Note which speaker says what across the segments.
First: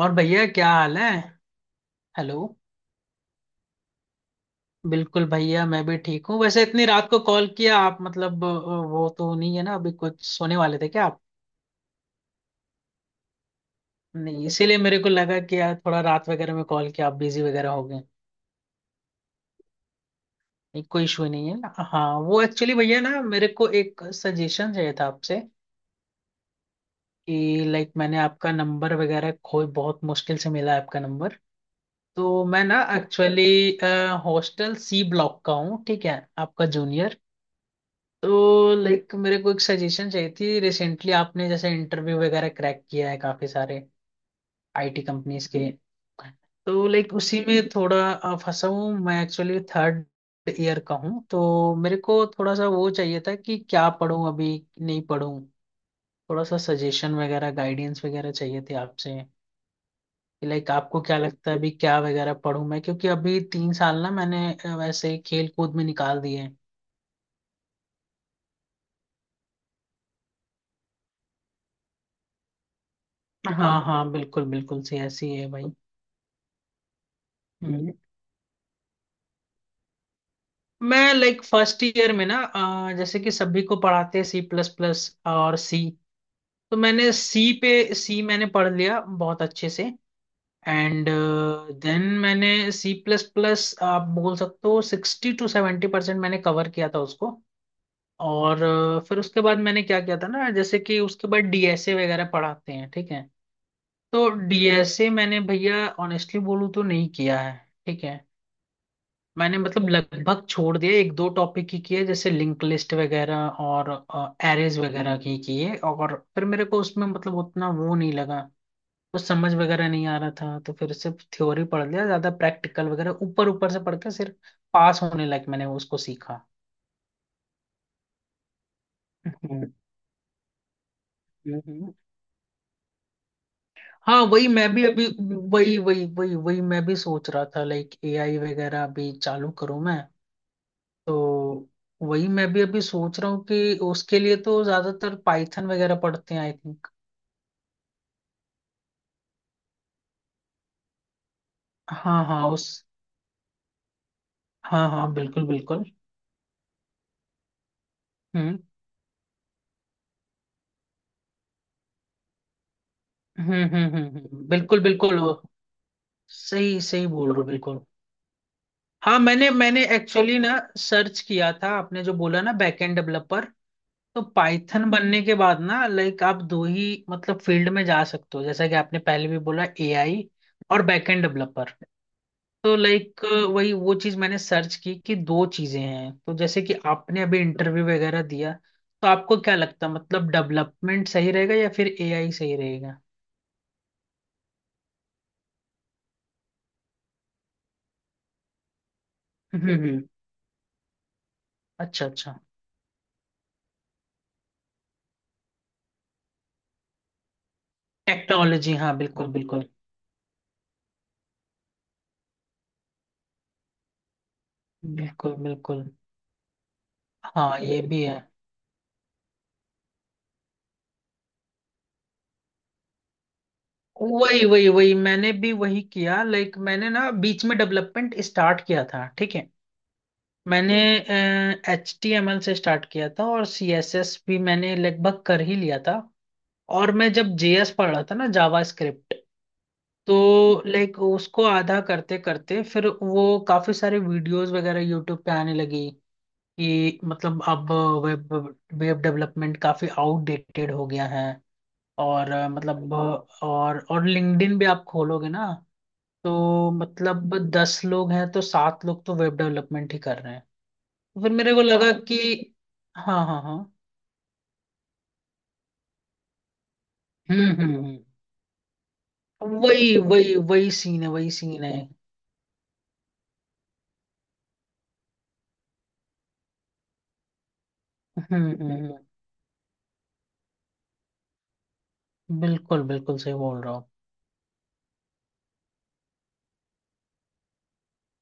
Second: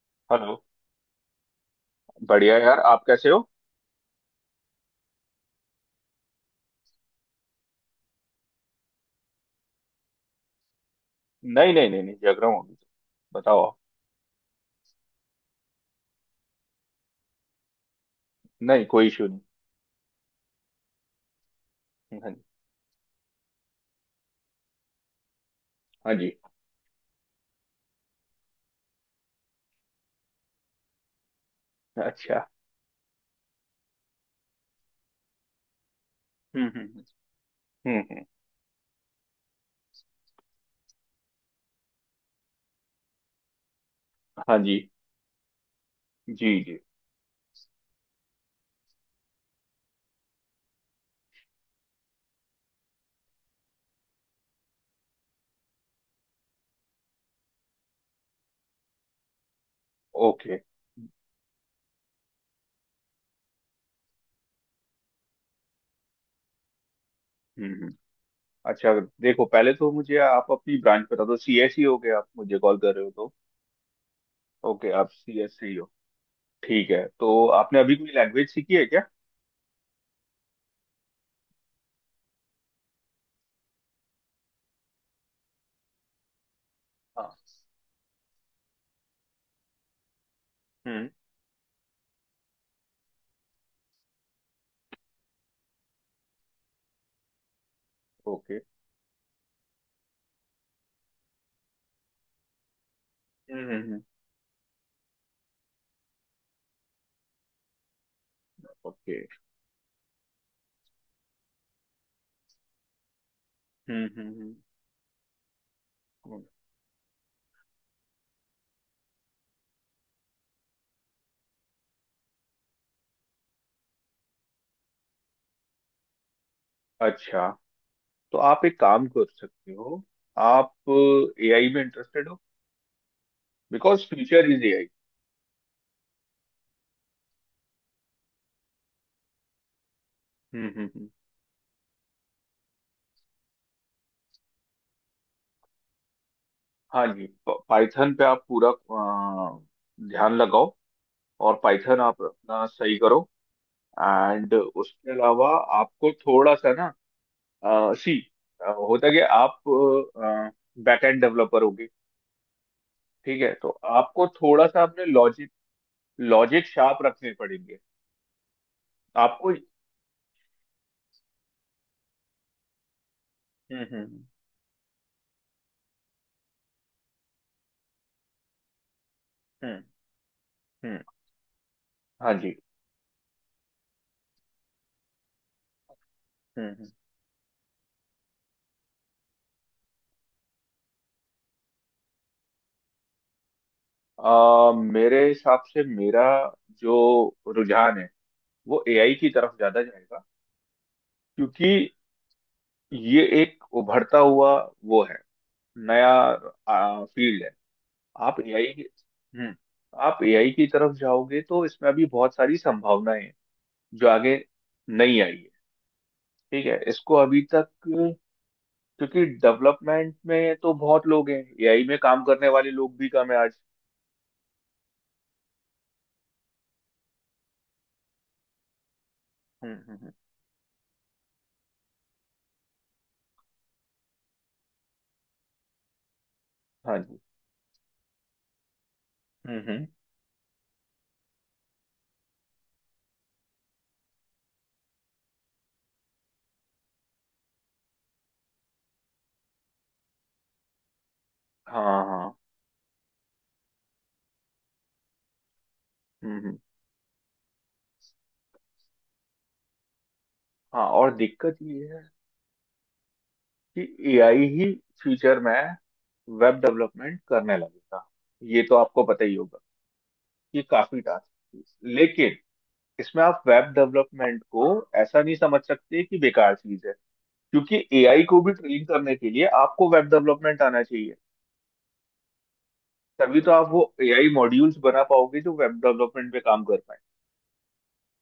Speaker 1: और भैया
Speaker 2: हेलो।
Speaker 1: क्या हाल है? हेलो।
Speaker 2: बढ़िया यार, आप कैसे हो?
Speaker 1: बिल्कुल भैया, मैं भी ठीक हूँ। वैसे इतनी रात को कॉल किया आप, मतलब वो तो नहीं है ना, अभी कुछ सोने वाले थे क्या आप?
Speaker 2: नहीं नहीं नहीं नहीं, जग रहा हूँ अभी तो। बताओ आप।
Speaker 1: नहीं, इसीलिए मेरे को लगा कि यार थोड़ा रात वगैरह में कॉल किया, आप बिजी वगैरह हो गए।
Speaker 2: नहीं कोई इशू नहीं।
Speaker 1: नहीं कोई इशू नहीं है। हाँ,
Speaker 2: हाँ
Speaker 1: वो
Speaker 2: जी।
Speaker 1: एक्चुअली भैया ना, मेरे को एक सजेशन चाहिए था आपसे
Speaker 2: हाँ जी।
Speaker 1: कि लाइक, मैंने आपका नंबर वगैरह खोई, बहुत मुश्किल से मिला है आपका नंबर।
Speaker 2: अच्छा।
Speaker 1: तो मैं ना एक्चुअली हॉस्टल सी ब्लॉक का हूँ, ठीक है, आपका
Speaker 2: हम्म।
Speaker 1: जूनियर।
Speaker 2: हम्म हम्म, हम्म।
Speaker 1: तो लाइक मेरे को एक सजेशन चाहिए थी। रिसेंटली आपने जैसे इंटरव्यू वगैरह क्रैक किया है काफी सारे
Speaker 2: हाँ जी।
Speaker 1: आईटी कंपनीज के,
Speaker 2: जी जी।
Speaker 1: तो लाइक उसी में थोड़ा फंसा हूँ मैं एक्चुअली। थर्ड ईयर का हूँ तो मेरे को थोड़ा सा वो चाहिए था कि क्या पढूं अभी, नहीं पढूं। थोड़ा सा सजेशन वगैरह, गाइडेंस वगैरह चाहिए थे आपसे कि
Speaker 2: ओके।
Speaker 1: लाइक आपको क्या लगता है अभी क्या वगैरह पढूं मैं, क्योंकि अभी 3 साल ना मैंने वैसे खेल कूद में निकाल दिए हैं।
Speaker 2: हम्म हम्म अच्छा देखो पहले तो मुझे आप अपनी ब्रांच बता दो सीएसई हो गए आप मुझे कॉल कर रहे हो तो
Speaker 1: हाँ हाँ, बिल्कुल बिल्कुल,
Speaker 2: ओके
Speaker 1: सी
Speaker 2: आप
Speaker 1: ऐसी है भाई।
Speaker 2: सीएसई हो ठीक है तो आपने
Speaker 1: हम्म।
Speaker 2: अभी कोई लैंग्वेज सीखी है क्या
Speaker 1: मैं लाइक फर्स्ट ईयर में ना जैसे कि सभी को पढ़ाते हैं सी प्लस प्लस और सी, तो मैंने
Speaker 2: हाँ
Speaker 1: सी पे, सी मैंने पढ़ लिया बहुत अच्छे से।
Speaker 2: हम्म
Speaker 1: एंड देन मैंने सी प्लस प्लस, आप बोल सकते हो 60 से 70% मैंने कवर किया था उसको।
Speaker 2: ओके
Speaker 1: और फिर उसके बाद मैंने क्या किया था ना, जैसे कि उसके बाद डीएसए वगैरह पढ़ाते हैं, ठीक है।
Speaker 2: हम्म हम्म हम्म,
Speaker 1: तो डीएसए मैंने भैया ऑनेस्टली बोलूँ तो नहीं किया है, ठीक है।
Speaker 2: ओके
Speaker 1: मैंने मतलब लगभग छोड़ दिया, एक दो टॉपिक ही किए, जैसे लिंक लिस्ट वगैरह और
Speaker 2: हम्म हम्म हम्म
Speaker 1: एरेज वगैरह की किए। और
Speaker 2: हम्म।
Speaker 1: फिर मेरे को उसमें मतलब उतना वो नहीं लगा, कुछ समझ वगैरह नहीं आ रहा था। तो फिर सिर्फ थ्योरी पढ़ लिया, ज्यादा प्रैक्टिकल वगैरह ऊपर ऊपर से पढ़ के, सिर्फ पास होने लायक मैंने उसको सीखा।
Speaker 2: अच्छा। तो आप एक काम कर सकते
Speaker 1: हम्म।
Speaker 2: हो। आप एआई में
Speaker 1: हम्म।
Speaker 2: इंटरेस्टेड हो? बिकॉज
Speaker 1: हाँ, वही
Speaker 2: फ्यूचर इज
Speaker 1: मैं भी
Speaker 2: एआई।
Speaker 1: अभी, वही वही वही वही मैं भी सोच रहा था, लाइक एआई वगैरह अभी चालू करूँ मैं।
Speaker 2: हम्म।
Speaker 1: तो वही मैं भी अभी सोच रहा हूँ कि उसके लिए तो ज्यादातर पाइथन वगैरह पढ़ते हैं, आई थिंक।
Speaker 2: हाँ जी, पाइथन पे आप पूरा ध्यान लगाओ। और पाइथन आप
Speaker 1: हाँ हाँ,
Speaker 2: अपना
Speaker 1: उस,
Speaker 2: सही करो। एंड
Speaker 1: हाँ
Speaker 2: उसके
Speaker 1: हाँ बिल्कुल
Speaker 2: अलावा
Speaker 1: बिल्कुल।
Speaker 2: आपको थोड़ा सा ना, सी
Speaker 1: हम्म
Speaker 2: होता है कि आप बैकएंड डेवलपर होगे। ठीक है, तो आपको थोड़ा
Speaker 1: बिल्कुल
Speaker 2: सा अपने
Speaker 1: बिल्कुल, वो
Speaker 2: लॉजिक लॉजिक
Speaker 1: सही
Speaker 2: शार्प
Speaker 1: सही बोल
Speaker 2: रखने
Speaker 1: रहे हो,
Speaker 2: पड़ेंगे।
Speaker 1: बिल्कुल। हाँ, मैंने
Speaker 2: आपको
Speaker 1: मैंने एक्चुअली ना सर्च किया था, आपने जो बोला ना बैकएंड डेवलपर,
Speaker 2: हम्म
Speaker 1: तो
Speaker 2: हम्म
Speaker 1: पाइथन बनने के बाद ना, लाइक आप दो ही मतलब फील्ड में जा सकते हो, जैसा कि आपने पहले भी बोला,
Speaker 2: हम्म
Speaker 1: एआई और
Speaker 2: हम्म।
Speaker 1: Backend developer.
Speaker 2: हाँ जी।
Speaker 1: तो लाइक वही वो चीज मैंने सर्च की कि दो चीजें हैं। तो जैसे कि
Speaker 2: हम्म।
Speaker 1: आपने अभी इंटरव्यू वगैरह दिया, तो आपको क्या लगता, मतलब डेवलपमेंट सही रहेगा या फिर एआई सही रहेगा?
Speaker 2: मेरे हिसाब से मेरा जो रुझान है वो एआई की तरफ
Speaker 1: हम्म
Speaker 2: ज्यादा
Speaker 1: हम्म,
Speaker 2: जाएगा। क्योंकि
Speaker 1: अच्छा अच्छा।
Speaker 2: ये एक उभरता हुआ वो है, नया फील्ड है। आप एआई
Speaker 1: टेक्नोलॉजी,
Speaker 2: की।
Speaker 1: हाँ बिल्कुल
Speaker 2: हम्म।
Speaker 1: बिल्कुल।
Speaker 2: आप एआई की तरफ जाओगे तो इसमें अभी बहुत सारी संभावनाएं हैं जो आगे नहीं आई
Speaker 1: बिल्कुल
Speaker 2: है।
Speaker 1: बिल्कुल।
Speaker 2: ठीक है, इसको अभी
Speaker 1: हाँ,
Speaker 2: तक।
Speaker 1: ये भी है।
Speaker 2: क्योंकि डेवलपमेंट में तो बहुत लोग हैं, एआई में काम करने वाले लोग भी कम है आज।
Speaker 1: वही वही वही, मैंने भी वही किया। लाइक मैंने ना बीच में डेवलपमेंट स्टार्ट किया था, ठीक है।
Speaker 2: हम्म हम्म हम्म,
Speaker 1: मैंने एच टी एम एल से स्टार्ट किया था, और सी एस एस भी मैंने लगभग कर ही लिया था। और
Speaker 2: हाँ
Speaker 1: मैं
Speaker 2: जी।
Speaker 1: जब जेएस पढ़ रहा था ना, जावा स्क्रिप्ट,
Speaker 2: हम्म।
Speaker 1: तो लाइक उसको आधा करते करते, फिर वो काफी सारे वीडियोस वगैरह यूट्यूब पे आने लगी कि मतलब अब वेब, वेब डेवलपमेंट काफी आउटडेटेड हो गया है।
Speaker 2: हाँ
Speaker 1: और
Speaker 2: हाँ।
Speaker 1: मतलब और लिंक्डइन भी आप खोलोगे ना,
Speaker 2: हम्म।
Speaker 1: तो मतलब 10 लोग हैं तो सात लोग तो वेब डेवलपमेंट ही कर रहे हैं।
Speaker 2: हाँ, और
Speaker 1: तो फिर मेरे
Speaker 2: दिक्कत
Speaker 1: को
Speaker 2: ये
Speaker 1: लगा
Speaker 2: है
Speaker 1: कि, हाँ हाँ हाँ।
Speaker 2: कि एआई ही फ्यूचर में वेब डेवलपमेंट करने
Speaker 1: हम्म।
Speaker 2: लगेगा। ये तो आपको पता ही होगा।
Speaker 1: वही वही
Speaker 2: ये
Speaker 1: वही
Speaker 2: काफी
Speaker 1: सीन है, वही
Speaker 2: टास्क।
Speaker 1: सीन है।
Speaker 2: लेकिन इसमें आप वेब डेवलपमेंट को ऐसा नहीं समझ सकते कि बेकार चीज है। क्योंकि एआई को भी ट्रेन
Speaker 1: हम्म,
Speaker 2: करने के लिए आपको वेब डेवलपमेंट आना चाहिए।
Speaker 1: बिल्कुल बिल्कुल सही
Speaker 2: तभी तो
Speaker 1: बोल
Speaker 2: आप
Speaker 1: रहा
Speaker 2: वो
Speaker 1: हूँ।
Speaker 2: एआई मॉड्यूल्स बना पाओगे जो वेब डेवलपमेंट पे काम कर पाए।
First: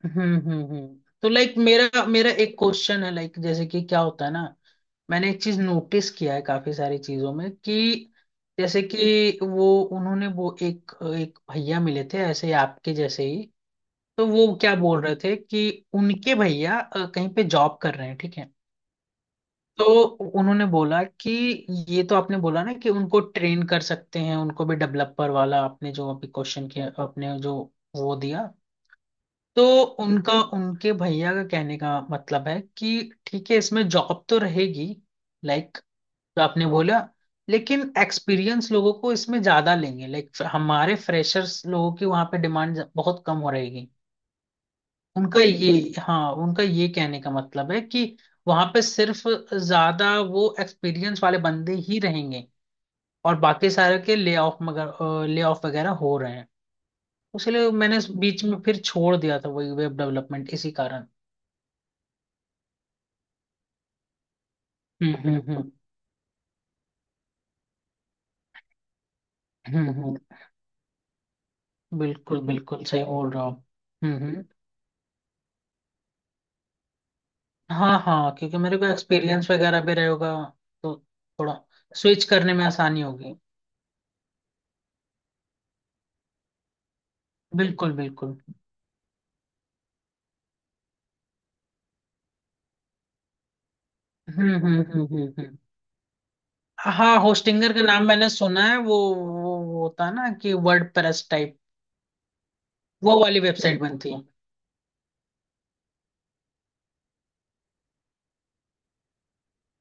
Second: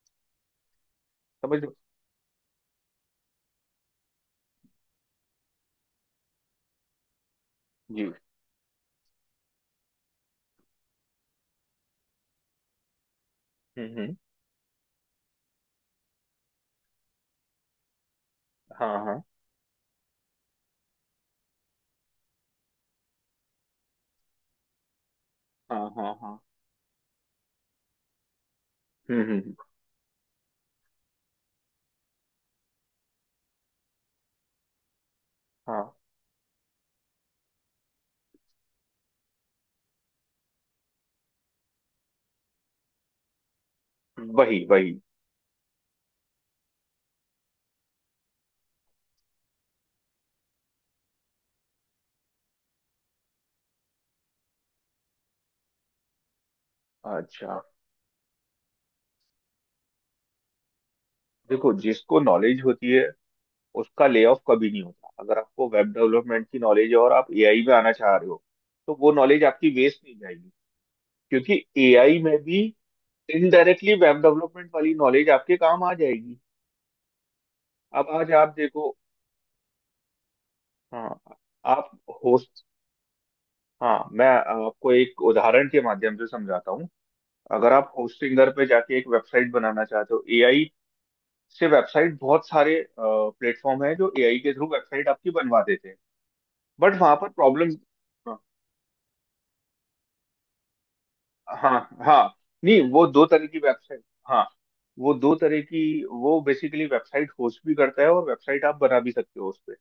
Speaker 1: हम्म। तो लाइक
Speaker 2: समझ लो।
Speaker 1: मेरा मेरा एक क्वेश्चन है, लाइक जैसे कि क्या होता है ना, मैंने एक चीज नोटिस किया है काफी सारी चीजों में कि
Speaker 2: जी।
Speaker 1: जैसे कि वो, उन्होंने वो एक, एक भैया मिले थे ऐसे ही आपके जैसे ही,
Speaker 2: हम्म।
Speaker 1: तो वो क्या बोल रहे थे कि उनके भैया कहीं पे जॉब कर रहे हैं, ठीक है।
Speaker 2: हाँ हाँ
Speaker 1: तो उन्होंने बोला कि, ये तो आपने बोला ना कि उनको ट्रेन कर सकते हैं, उनको भी डेवलपर वाला,
Speaker 2: हाँ
Speaker 1: आपने जो
Speaker 2: हाँ
Speaker 1: अभी
Speaker 2: हाँ।
Speaker 1: क्वेश्चन किया आपने जो वो दिया।
Speaker 2: हम्म हम्म हम्म।
Speaker 1: तो उनका, उनके भैया का कहने का मतलब है कि, ठीक है इसमें जॉब तो रहेगी, लाइक
Speaker 2: हाँ
Speaker 1: जो आपने बोला, लेकिन एक्सपीरियंस लोगों को इसमें ज्यादा लेंगे, लाइक हमारे फ्रेशर्स लोगों की वहां पे डिमांड बहुत कम हो रहेगी।
Speaker 2: वही वही।
Speaker 1: उनका ये, हाँ उनका ये कहने का मतलब है कि वहां पे सिर्फ ज्यादा वो एक्सपीरियंस वाले बंदे ही रहेंगे, और बाकी सारे के ले ऑफ, मगर ले ऑफ वगैरह हो रहे हैं।
Speaker 2: अच्छा,
Speaker 1: इसलिए मैंने बीच में फिर छोड़ दिया था, वही वेब डेवलपमेंट इसी कारण।
Speaker 2: देखो जिसको नॉलेज होती है उसका ले ऑफ कभी नहीं होता।
Speaker 1: हम्म
Speaker 2: अगर
Speaker 1: हम्म
Speaker 2: आपको
Speaker 1: हम्म
Speaker 2: वेब डेवलपमेंट की नॉलेज है और आप एआई में आना चाह रहे हो तो वो नॉलेज आपकी
Speaker 1: हम्म,
Speaker 2: वेस्ट नहीं
Speaker 1: हम्म,
Speaker 2: जाएगी। क्योंकि एआई में
Speaker 1: बिल्कुल
Speaker 2: भी
Speaker 1: बिल्कुल सही बोल रहा हूँ।
Speaker 2: इनडायरेक्टली
Speaker 1: हम्म
Speaker 2: वेब
Speaker 1: हम्म,
Speaker 2: डेवलपमेंट वाली नॉलेज आपके काम आ जाएगी।
Speaker 1: हाँ
Speaker 2: अब आज
Speaker 1: हाँ,
Speaker 2: आप
Speaker 1: क्योंकि मेरे को
Speaker 2: देखो।
Speaker 1: एक्सपीरियंस वगैरह भी रहेगा, तो
Speaker 2: हाँ
Speaker 1: थोड़ा
Speaker 2: आप
Speaker 1: स्विच करने
Speaker 2: होस्ट।
Speaker 1: में आसानी होगी।
Speaker 2: हाँ, मैं आपको एक उदाहरण के माध्यम से समझाता हूँ। अगर आप
Speaker 1: बिल्कुल बिल्कुल।
Speaker 2: होस्टिंगर पे जाके एक वेबसाइट बनाना चाहते हो, एआई से वेबसाइट, बहुत सारे प्लेटफॉर्म है जो एआई के थ्रू वेबसाइट आपकी
Speaker 1: हम्म। हम्म।
Speaker 2: बनवा देते हैं। बट वहां
Speaker 1: हाँ,
Speaker 2: पर प्रॉब्लम।
Speaker 1: होस्टिंगर का नाम मैंने सुना है। वो होता है ना कि वर्ड प्रेस टाइप,
Speaker 2: हाँ हाँ। नहीं वो
Speaker 1: वो
Speaker 2: दो
Speaker 1: वाली
Speaker 2: तरह की
Speaker 1: वेबसाइट
Speaker 2: वेबसाइट।
Speaker 1: बनती है।
Speaker 2: हाँ, वो दो तरह की, वो बेसिकली वेबसाइट होस्ट भी करता है और वेबसाइट आप बना भी सकते हो उस पे।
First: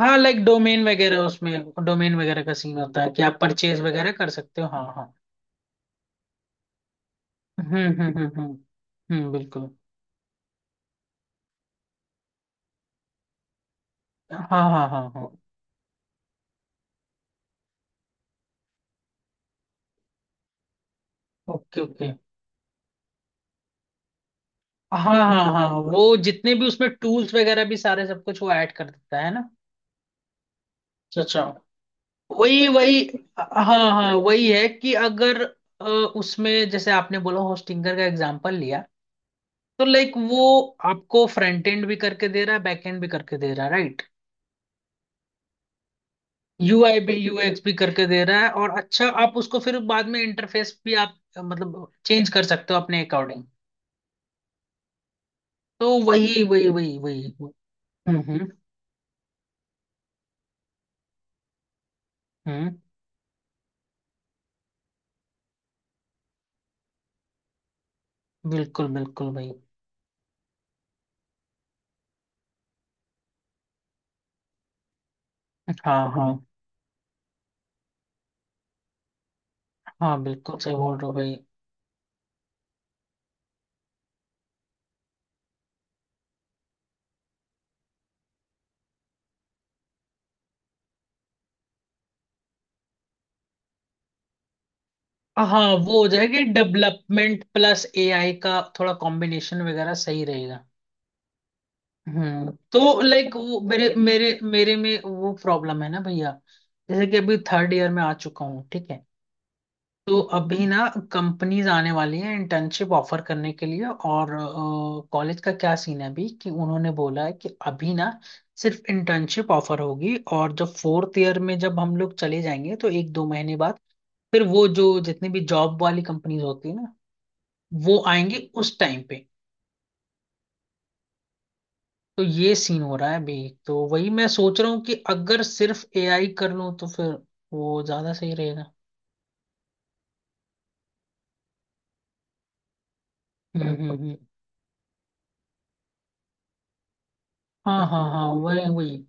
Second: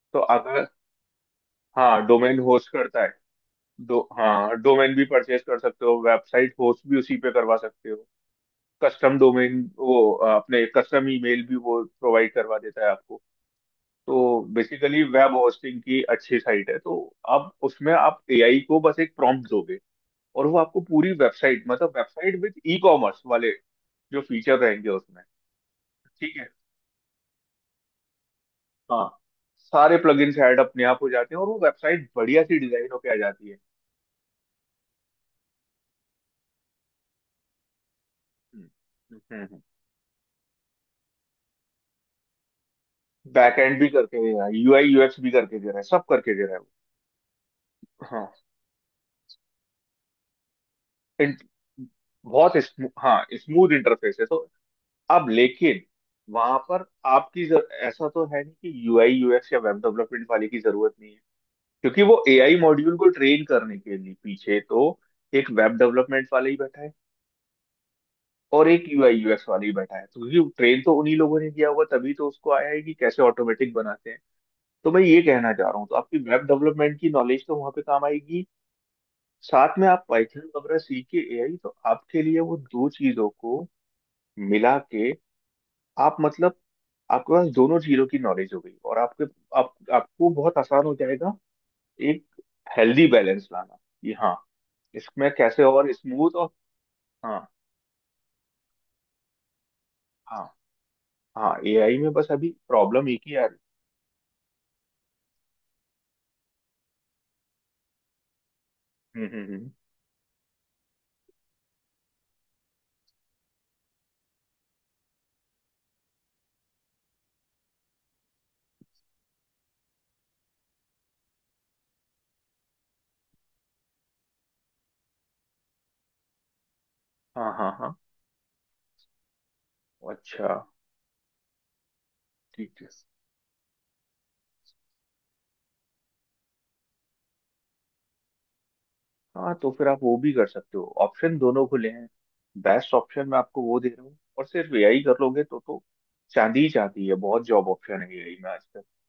Speaker 1: हाँ,
Speaker 2: तो
Speaker 1: लाइक
Speaker 2: अगर,
Speaker 1: डोमेन वगैरह उसमें,
Speaker 2: हाँ
Speaker 1: डोमेन
Speaker 2: डोमेन
Speaker 1: वगैरह का
Speaker 2: होस्ट
Speaker 1: सीन
Speaker 2: करता
Speaker 1: होता है
Speaker 2: है।
Speaker 1: कि आप परचेज
Speaker 2: दो
Speaker 1: वगैरह कर
Speaker 2: हाँ
Speaker 1: सकते हो, हाँ
Speaker 2: डोमेन भी
Speaker 1: हाँ।
Speaker 2: परचेज कर सकते हो, वेबसाइट होस्ट भी उसी पे करवा
Speaker 1: हम्म
Speaker 2: सकते हो।
Speaker 1: हम्म हम्म हम्म
Speaker 2: कस्टम डोमेन
Speaker 1: बिल्कुल।
Speaker 2: वो अपने कस्टम ईमेल भी वो प्रोवाइड करवा देता है आपको। तो
Speaker 1: हाँ हाँ
Speaker 2: बेसिकली
Speaker 1: हाँ हाँ।
Speaker 2: वेब होस्टिंग की अच्छी साइट है तो। अब उसमें आप एआई को बस एक प्रॉम्प्ट दोगे, और वो आपको पूरी वेबसाइट,
Speaker 1: ओके
Speaker 2: मतलब
Speaker 1: okay.
Speaker 2: Website with e commerce वाले जो फीचर रहेंगे
Speaker 1: हाँ
Speaker 2: उसमें।
Speaker 1: हाँ हाँ, वो
Speaker 2: ठीक है।
Speaker 1: जितने भी उसमें टूल्स वगैरह भी सारे सब कुछ वो ऐड कर
Speaker 2: हाँ
Speaker 1: देता है ना।
Speaker 2: सारे प्लगइन्स ऐड अपने आप हो
Speaker 1: अच्छा
Speaker 2: जाते हैं
Speaker 1: अच्छा,
Speaker 2: और वो वेबसाइट बढ़िया सी
Speaker 1: वही
Speaker 2: डिजाइन
Speaker 1: वही।
Speaker 2: होके आ जाती है।
Speaker 1: हाँ। हाँ, वही है कि अगर उसमें जैसे आपने बोला होस्टिंगर का एग्जांपल लिया,
Speaker 2: हम्म।
Speaker 1: तो लाइक वो आपको फ्रंट एंड भी करके दे रहा है, बैक एंड भी करके दे
Speaker 2: बैक
Speaker 1: रहा है,
Speaker 2: एंड भी
Speaker 1: राइट?
Speaker 2: करके दे रहा है, यूआई यूएक्स भी करके दे रहा है, सब करके दे रहा है वो।
Speaker 1: यूआई भी, यूएक्स भी करके दे
Speaker 2: हाँ
Speaker 1: रहा है। और अच्छा, आप उसको फिर बाद में इंटरफेस भी आप
Speaker 2: इंट-
Speaker 1: मतलब चेंज कर
Speaker 2: बहुत
Speaker 1: सकते हो अपने
Speaker 2: हाँ
Speaker 1: अकॉर्डिंग।
Speaker 2: स्मूथ इंटरफेस है तो। अब लेकिन
Speaker 1: तो वही
Speaker 2: वहां
Speaker 1: वही
Speaker 2: पर
Speaker 1: वही वही।
Speaker 2: आपकी ऐसा
Speaker 1: हम्म
Speaker 2: तो है
Speaker 1: हम्म
Speaker 2: नहीं कि यूआई यूएक्स या वेब डेवलपमेंट वाले की जरूरत नहीं है। क्योंकि वो एआई
Speaker 1: हम्म,
Speaker 2: मॉड्यूल को ट्रेन करने के लिए पीछे तो एक वेब डेवलपमेंट वाला ही बैठा है और एक
Speaker 1: बिल्कुल
Speaker 2: यूआई
Speaker 1: बिल्कुल
Speaker 2: यूएक्स
Speaker 1: भाई।
Speaker 2: वाला ही बैठा है। तो क्योंकि ट्रेन तो उन्हीं लोगों ने किया हुआ, तभी तो उसको आया है कि कैसे ऑटोमेटिक बनाते हैं। तो मैं ये कहना चाह रहा हूँ, तो
Speaker 1: हाँ
Speaker 2: आपकी
Speaker 1: हाँ
Speaker 2: वेब डेवलपमेंट की नॉलेज तो वहां पे काम आएगी। साथ में आप
Speaker 1: हाँ
Speaker 2: पाइथन
Speaker 1: बिल्कुल सही
Speaker 2: वगैरह
Speaker 1: बोल
Speaker 2: सीख
Speaker 1: रहे हो
Speaker 2: के
Speaker 1: भाई।
Speaker 2: एआई, तो आपके लिए वो दो चीजों को मिला के, आप मतलब आपके पास दोनों चीजों की नॉलेज हो गई और आपके, आप आपको बहुत आसान हो जाएगा एक हेल्दी बैलेंस लाना। कि हाँ, इसमें
Speaker 1: हाँ,
Speaker 2: कैसे और
Speaker 1: वो हो
Speaker 2: स्मूथ
Speaker 1: जाएगा,
Speaker 2: और। हाँ
Speaker 1: डेवलपमेंट प्लस एआई का थोड़ा कॉम्बिनेशन वगैरह सही
Speaker 2: हाँ
Speaker 1: रहेगा।
Speaker 2: हाँ। एआई में बस अभी
Speaker 1: हम्म। तो
Speaker 2: प्रॉब्लम एक
Speaker 1: लाइक
Speaker 2: ही आ रही।
Speaker 1: वो मेरे मेरे मेरे में वो प्रॉब्लम है ना भैया, जैसे कि अभी थर्ड ईयर में आ चुका हूँ, ठीक है।
Speaker 2: हम्म हम्म हम्म,
Speaker 1: तो अभी ना कंपनीज आने वाली है इंटर्नशिप ऑफर करने के लिए, और कॉलेज का क्या सीन है अभी कि उन्होंने बोला है कि अभी ना सिर्फ इंटर्नशिप ऑफर होगी, और जब फोर्थ ईयर में जब हम लोग चले जाएंगे तो एक दो महीने बाद फिर वो जो जितनी भी जॉब वाली कंपनीज होती है ना,
Speaker 2: हाँ हाँ हाँ।
Speaker 1: वो आएंगी उस टाइम पे।
Speaker 2: अच्छा।
Speaker 1: तो ये
Speaker 2: ठीक
Speaker 1: सीन
Speaker 2: है।
Speaker 1: हो रहा है अभी। तो वही मैं सोच रहा हूँ कि अगर सिर्फ एआई कर लूँ तो फिर वो ज्यादा सही रहेगा।
Speaker 2: हाँ तो फिर आप वो भी कर सकते हो, ऑप्शन दोनों खुले हैं। बेस्ट ऑप्शन मैं आपको
Speaker 1: हम्म
Speaker 2: वो दे
Speaker 1: हम्म,
Speaker 2: रहा हूँ,
Speaker 1: हम्म।
Speaker 2: और सिर्फ एआई कर लोगे तो चांदी ही चाहती है, बहुत जॉब
Speaker 1: हाँ
Speaker 2: ऑप्शन
Speaker 1: हाँ
Speaker 2: है
Speaker 1: हाँ।
Speaker 2: एआई में
Speaker 1: वही
Speaker 2: आजकल।
Speaker 1: वही,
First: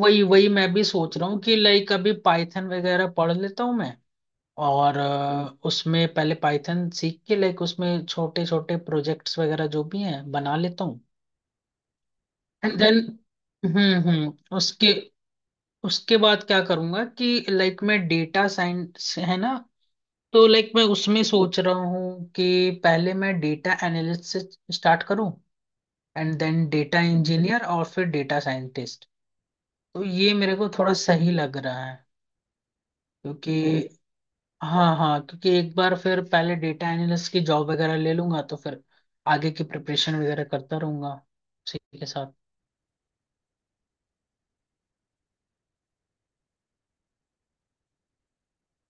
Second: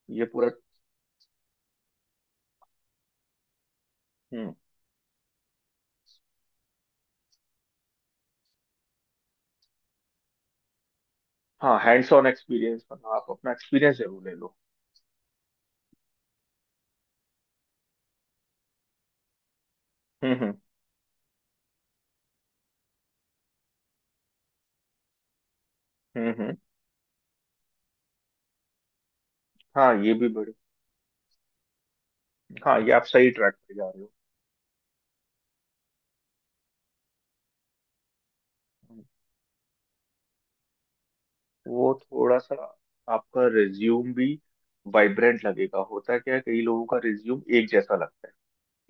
Speaker 1: वही
Speaker 2: ये
Speaker 1: वही
Speaker 2: पूरा।
Speaker 1: मैं भी सोच रहा हूँ कि लाइक अभी पाइथन वगैरह पढ़ लेता हूँ मैं,
Speaker 2: हम्म।
Speaker 1: और उसमें पहले पाइथन सीख के लाइक उसमें छोटे छोटे प्रोजेक्ट्स वगैरह जो भी हैं बना लेता हूँ।
Speaker 2: हाँ hands on
Speaker 1: and
Speaker 2: experience,
Speaker 1: then,
Speaker 2: मतलब आप अपना एक्सपीरियंस जरूर ले लो।
Speaker 1: हम्म, उसके उसके बाद क्या करूंगा कि लाइक, मैं डेटा साइंस है ना,
Speaker 2: हम्म
Speaker 1: तो
Speaker 2: हम्म
Speaker 1: लाइक मैं उसमें सोच रहा हूँ कि पहले मैं डेटा एनालिस्ट से स्टार्ट करूँ,
Speaker 2: हम्म
Speaker 1: एंड
Speaker 2: हम्म,
Speaker 1: देन डेटा इंजीनियर, और फिर डेटा साइंटिस्ट।
Speaker 2: हाँ
Speaker 1: तो
Speaker 2: ये भी
Speaker 1: ये
Speaker 2: बड़े।
Speaker 1: मेरे को थोड़ा सही लग रहा है,
Speaker 2: हाँ ये आप सही
Speaker 1: क्योंकि
Speaker 2: ट्रैक पे जा रहे
Speaker 1: हाँ हाँ, क्योंकि एक बार फिर पहले डेटा एनालिस्ट की जॉब वगैरह ले लूंगा तो फिर
Speaker 2: हो।
Speaker 1: आगे की प्रिपरेशन वगैरह करता रहूंगा उसी
Speaker 2: वो
Speaker 1: के साथ।
Speaker 2: थोड़ा सा आपका रिज्यूम भी वाइब्रेंट लगेगा। होता क्या है, कई लोगों का रिज्यूम एक जैसा लगता है।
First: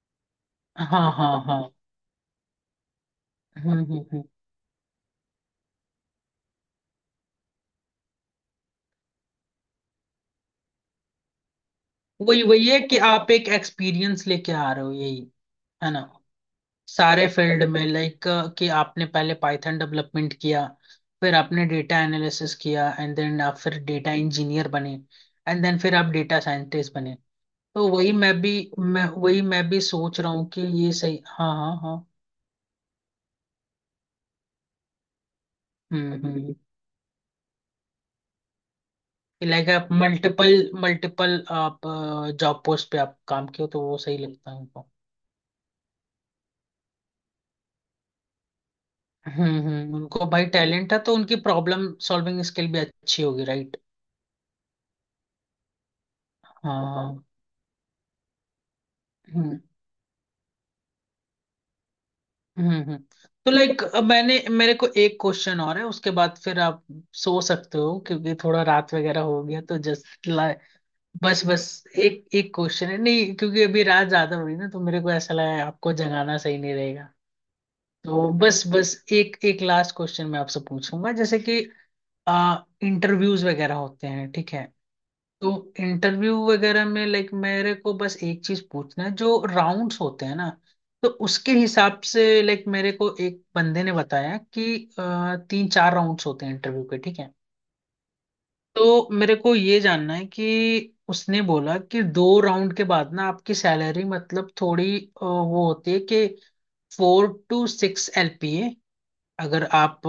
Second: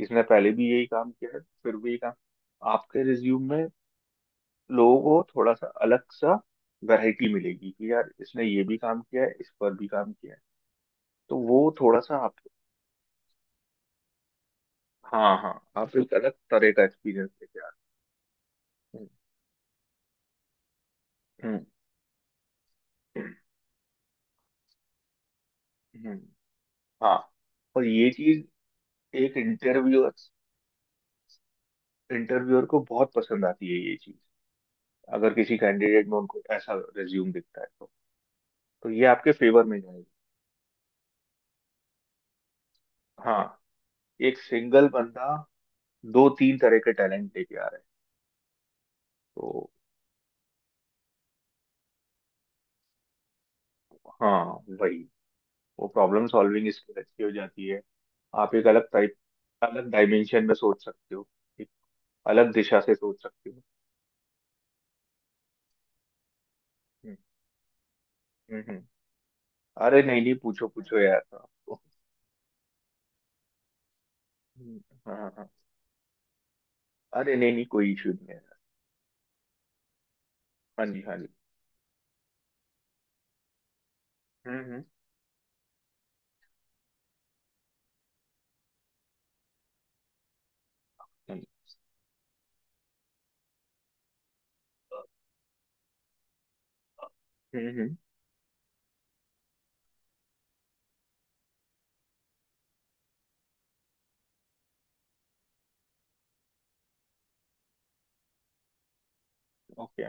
Speaker 2: इसने पहले भी यही काम
Speaker 1: हाँ
Speaker 2: किया
Speaker 1: हाँ
Speaker 2: है
Speaker 1: हाँ।
Speaker 2: फिर भी यही काम। आपके रिज्यूम में
Speaker 1: हम्म।
Speaker 2: लोगों को थोड़ा सा अलग सा वैरायटी मिलेगी कि यार, इसने ये भी काम किया है, इस पर भी काम किया है। तो वो थोड़ा सा आप,
Speaker 1: वही वही है कि आप एक एक्सपीरियंस लेके आ रहे हो यही,
Speaker 2: हाँ हाँ,
Speaker 1: है
Speaker 2: आप
Speaker 1: ना,
Speaker 2: एक अलग तरह का
Speaker 1: सारे
Speaker 2: एक्सपीरियंस
Speaker 1: फील्ड
Speaker 2: लेके आ
Speaker 1: में, लाइक कि
Speaker 2: रहे
Speaker 1: आपने
Speaker 2: हो।
Speaker 1: पहले पाइथन डेवलपमेंट किया, फिर
Speaker 2: हम्म
Speaker 1: आपने डेटा एनालिसिस किया, एंड
Speaker 2: हम्म,
Speaker 1: देन आप फिर डेटा इंजीनियर बने, एंड देन फिर आप
Speaker 2: हम्म,
Speaker 1: डेटा साइंटिस्ट बने।
Speaker 2: हाँ। और
Speaker 1: तो
Speaker 2: ये
Speaker 1: वही मैं
Speaker 2: चीज
Speaker 1: भी, मैं
Speaker 2: एक
Speaker 1: वही, मैं भी
Speaker 2: इंटरव्यूअर,
Speaker 1: सोच रहा हूँ कि ये सही, हाँ हाँ हाँ।
Speaker 2: इंटरव्यूअर को बहुत पसंद आती है ये चीज। अगर किसी कैंडिडेट में उनको
Speaker 1: हम्म।
Speaker 2: ऐसा रिज्यूम दिखता है तो ये आपके फेवर
Speaker 1: लाइक
Speaker 2: में
Speaker 1: आप
Speaker 2: जाएगा।
Speaker 1: मल्टीपल मल्टीपल आप जॉब पोस्ट पे आप काम
Speaker 2: हाँ
Speaker 1: किए हो, तो वो सही
Speaker 2: एक
Speaker 1: लगता है उनको।
Speaker 2: सिंगल बंदा दो तीन तरह के टैलेंट लेके आ रहा है तो।
Speaker 1: हम्म, उनको भाई टैलेंट है तो उनकी प्रॉब्लम सॉल्विंग स्किल भी अच्छी होगी, राइट?
Speaker 2: हाँ वही, वो प्रॉब्लम
Speaker 1: हाँ
Speaker 2: सॉल्विंग
Speaker 1: हाँ,
Speaker 2: स्किल अच्छी
Speaker 1: हाँ।
Speaker 2: हो जाती है। आप एक अलग टाइप,
Speaker 1: हम्म
Speaker 2: अलग डायमेंशन में सोच सकते हो। एक अलग
Speaker 1: हम्म
Speaker 2: दिशा से
Speaker 1: हम्म।
Speaker 2: सोच सकते
Speaker 1: तो
Speaker 2: हो।
Speaker 1: लाइक मैंने, मेरे को एक क्वेश्चन और है, उसके बाद फिर आप
Speaker 2: हम्म
Speaker 1: सो सकते हो, क्योंकि
Speaker 2: हम्म,
Speaker 1: थोड़ा
Speaker 2: हम्म।
Speaker 1: रात वगैरह हो गया। तो
Speaker 2: अरे नहीं
Speaker 1: जस्ट,
Speaker 2: नहीं, पूछो पूछो यार
Speaker 1: बस बस,
Speaker 2: आपको।
Speaker 1: एक एक क्वेश्चन है, नहीं क्योंकि अभी रात ज्यादा हो रही ना तो मेरे को
Speaker 2: हाँ हाँ
Speaker 1: ऐसा
Speaker 2: हाँ।
Speaker 1: लगा आपको जगाना सही नहीं रहेगा।
Speaker 2: अरे नहीं नहीं, कोई इशू नहीं
Speaker 1: तो
Speaker 2: है।
Speaker 1: बस बस, एक एक लास्ट क्वेश्चन मैं आपसे
Speaker 2: हाँ जी।
Speaker 1: पूछूंगा,
Speaker 2: हाँ जी।
Speaker 1: जैसे कि आ इंटरव्यूज वगैरह होते हैं, ठीक है।
Speaker 2: हम्म
Speaker 1: तो इंटरव्यू वगैरह में लाइक मेरे को बस एक चीज पूछना है, जो राउंड्स होते हैं ना, तो
Speaker 2: हम्म
Speaker 1: उसके हिसाब से लाइक मेरे को एक बंदे ने बताया कि तीन चार राउंड्स होते हैं इंटरव्यू के, ठीक है।
Speaker 2: हम्म।
Speaker 1: तो मेरे को ये जानना है कि उसने बोला कि दो राउंड के बाद ना आपकी सैलरी मतलब थोड़ी वो होती है, कि फोर टू सिक्स एलपीए, अगर आप
Speaker 2: ओके।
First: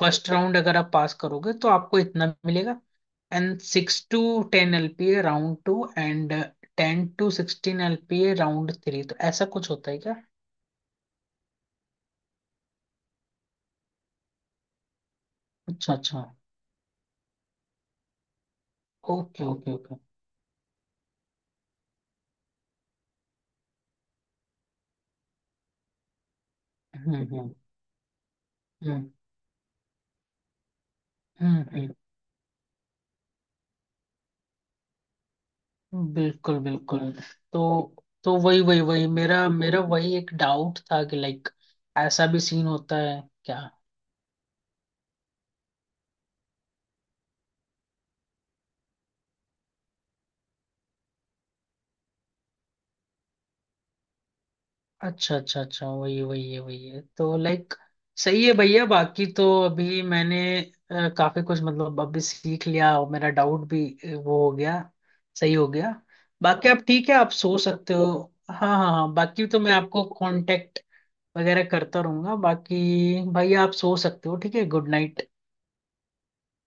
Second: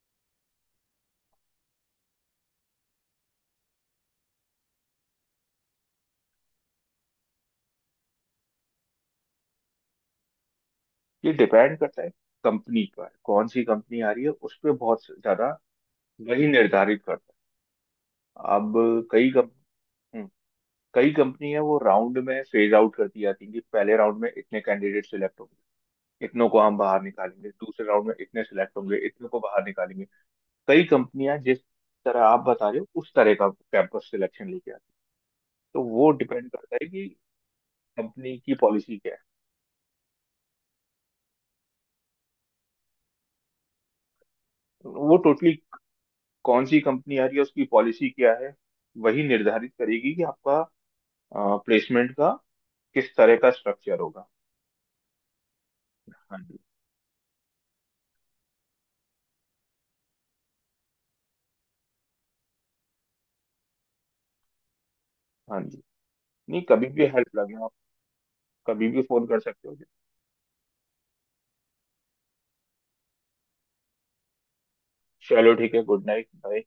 Speaker 1: फर्स्ट राउंड अगर आप पास करोगे तो आपको इतना मिलेगा, and 6 to 10 LPA round two, and 10 to 16 LPA round three. तो ऐसा कुछ होता है क्या?
Speaker 2: ये डिपेंड करता है कंपनी पर, कौन सी कंपनी आ रही है उस पे बहुत ज्यादा
Speaker 1: अच्छा अच्छा।
Speaker 2: वही निर्धारित करता है। अब कई
Speaker 1: ओके
Speaker 2: कंप।
Speaker 1: Okay okay.
Speaker 2: हम्म, कई कंपनी है वो राउंड में फेज आउट करती जाती है कि पहले राउंड में इतने कैंडिडेट सिलेक्ट होंगे, इतनों को हम बाहर
Speaker 1: हम्म
Speaker 2: निकालेंगे।
Speaker 1: हम्म
Speaker 2: दूसरे राउंड में इतने सिलेक्ट होंगे,
Speaker 1: हम्म
Speaker 2: इतने को बाहर निकालेंगे। कई कंपनियां जिस
Speaker 1: हम्म
Speaker 2: तरह आप बता रहे हो उस तरह का कैंपस सिलेक्शन लेके आती है। तो वो डिपेंड
Speaker 1: बिल्कुल
Speaker 2: करता है कि
Speaker 1: बिल्कुल। तो तो
Speaker 2: कंपनी की
Speaker 1: वही वही
Speaker 2: पॉलिसी
Speaker 1: वही,
Speaker 2: क्या
Speaker 1: मेरा मेरा वही एक डाउट था कि लाइक ऐसा भी सीन होता है क्या?
Speaker 2: है। वो टोटली कौन सी कंपनी आ रही है उसकी पॉलिसी क्या है, वही निर्धारित करेगी कि आपका प्लेसमेंट का किस तरह का स्ट्रक्चर होगा।
Speaker 1: अच्छा अच्छा अच्छा, वही
Speaker 2: हाँ
Speaker 1: वही
Speaker 2: जी।
Speaker 1: है, वही है। तो लाइक सही है भैया, बाकी तो अभी मैंने काफी कुछ मतलब अभी सीख लिया, और मेरा डाउट भी वो हो गया, सही
Speaker 2: हाँ
Speaker 1: हो
Speaker 2: जी,
Speaker 1: गया।
Speaker 2: नहीं
Speaker 1: बाकी आप,
Speaker 2: कभी भी
Speaker 1: ठीक है, आप
Speaker 2: हेल्प
Speaker 1: सो
Speaker 2: लगे आप
Speaker 1: सकते हो। हाँ
Speaker 2: कभी
Speaker 1: हाँ
Speaker 2: भी
Speaker 1: हाँ,
Speaker 2: फोन कर
Speaker 1: बाकी तो
Speaker 2: सकते
Speaker 1: मैं
Speaker 2: हो।
Speaker 1: आपको कांटेक्ट वगैरह करता रहूंगा। बाकी भैया आप सो सकते हो, ठीक है, गुड नाइट।
Speaker 2: चलो ठीक है, गुड नाइट, बाय।